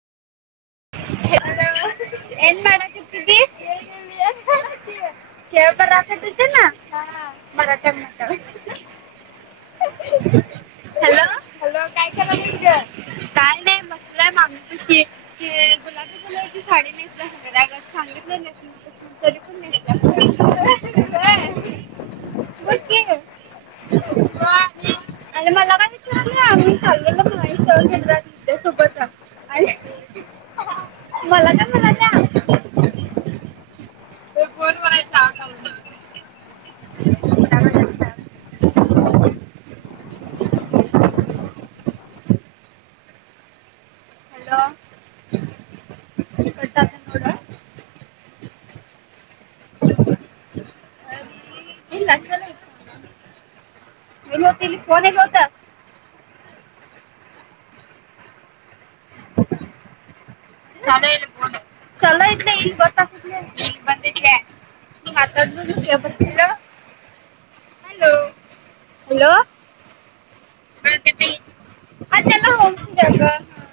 Hello. वेळ मिळल्यावर [unintelligible] हा. Hello. काय कराल्यास ग? काय नाही बसलोय मामी पशी ते गुलाबी कलरची साडी नाहीसल्या सांगितलं नेसू नको म्हणून तरी पण नेसल्या. होय [unintelligible] होय आणि मला काय विचारल्या मी चाललेलो मगा सहन केंद्रात त्यासोबत जा. मला काय म्हणा ते फोन फोनवर करायचा हाय [unintelligible] बरोबर आहे. हॅलो. [unintelligible] फोन येत होत. चाला येबोत चालो इतल बस [unintelligible] त हातात [unintelligible] हॅलो हॅलो [unintelligible] हा चलो. [unintelligible]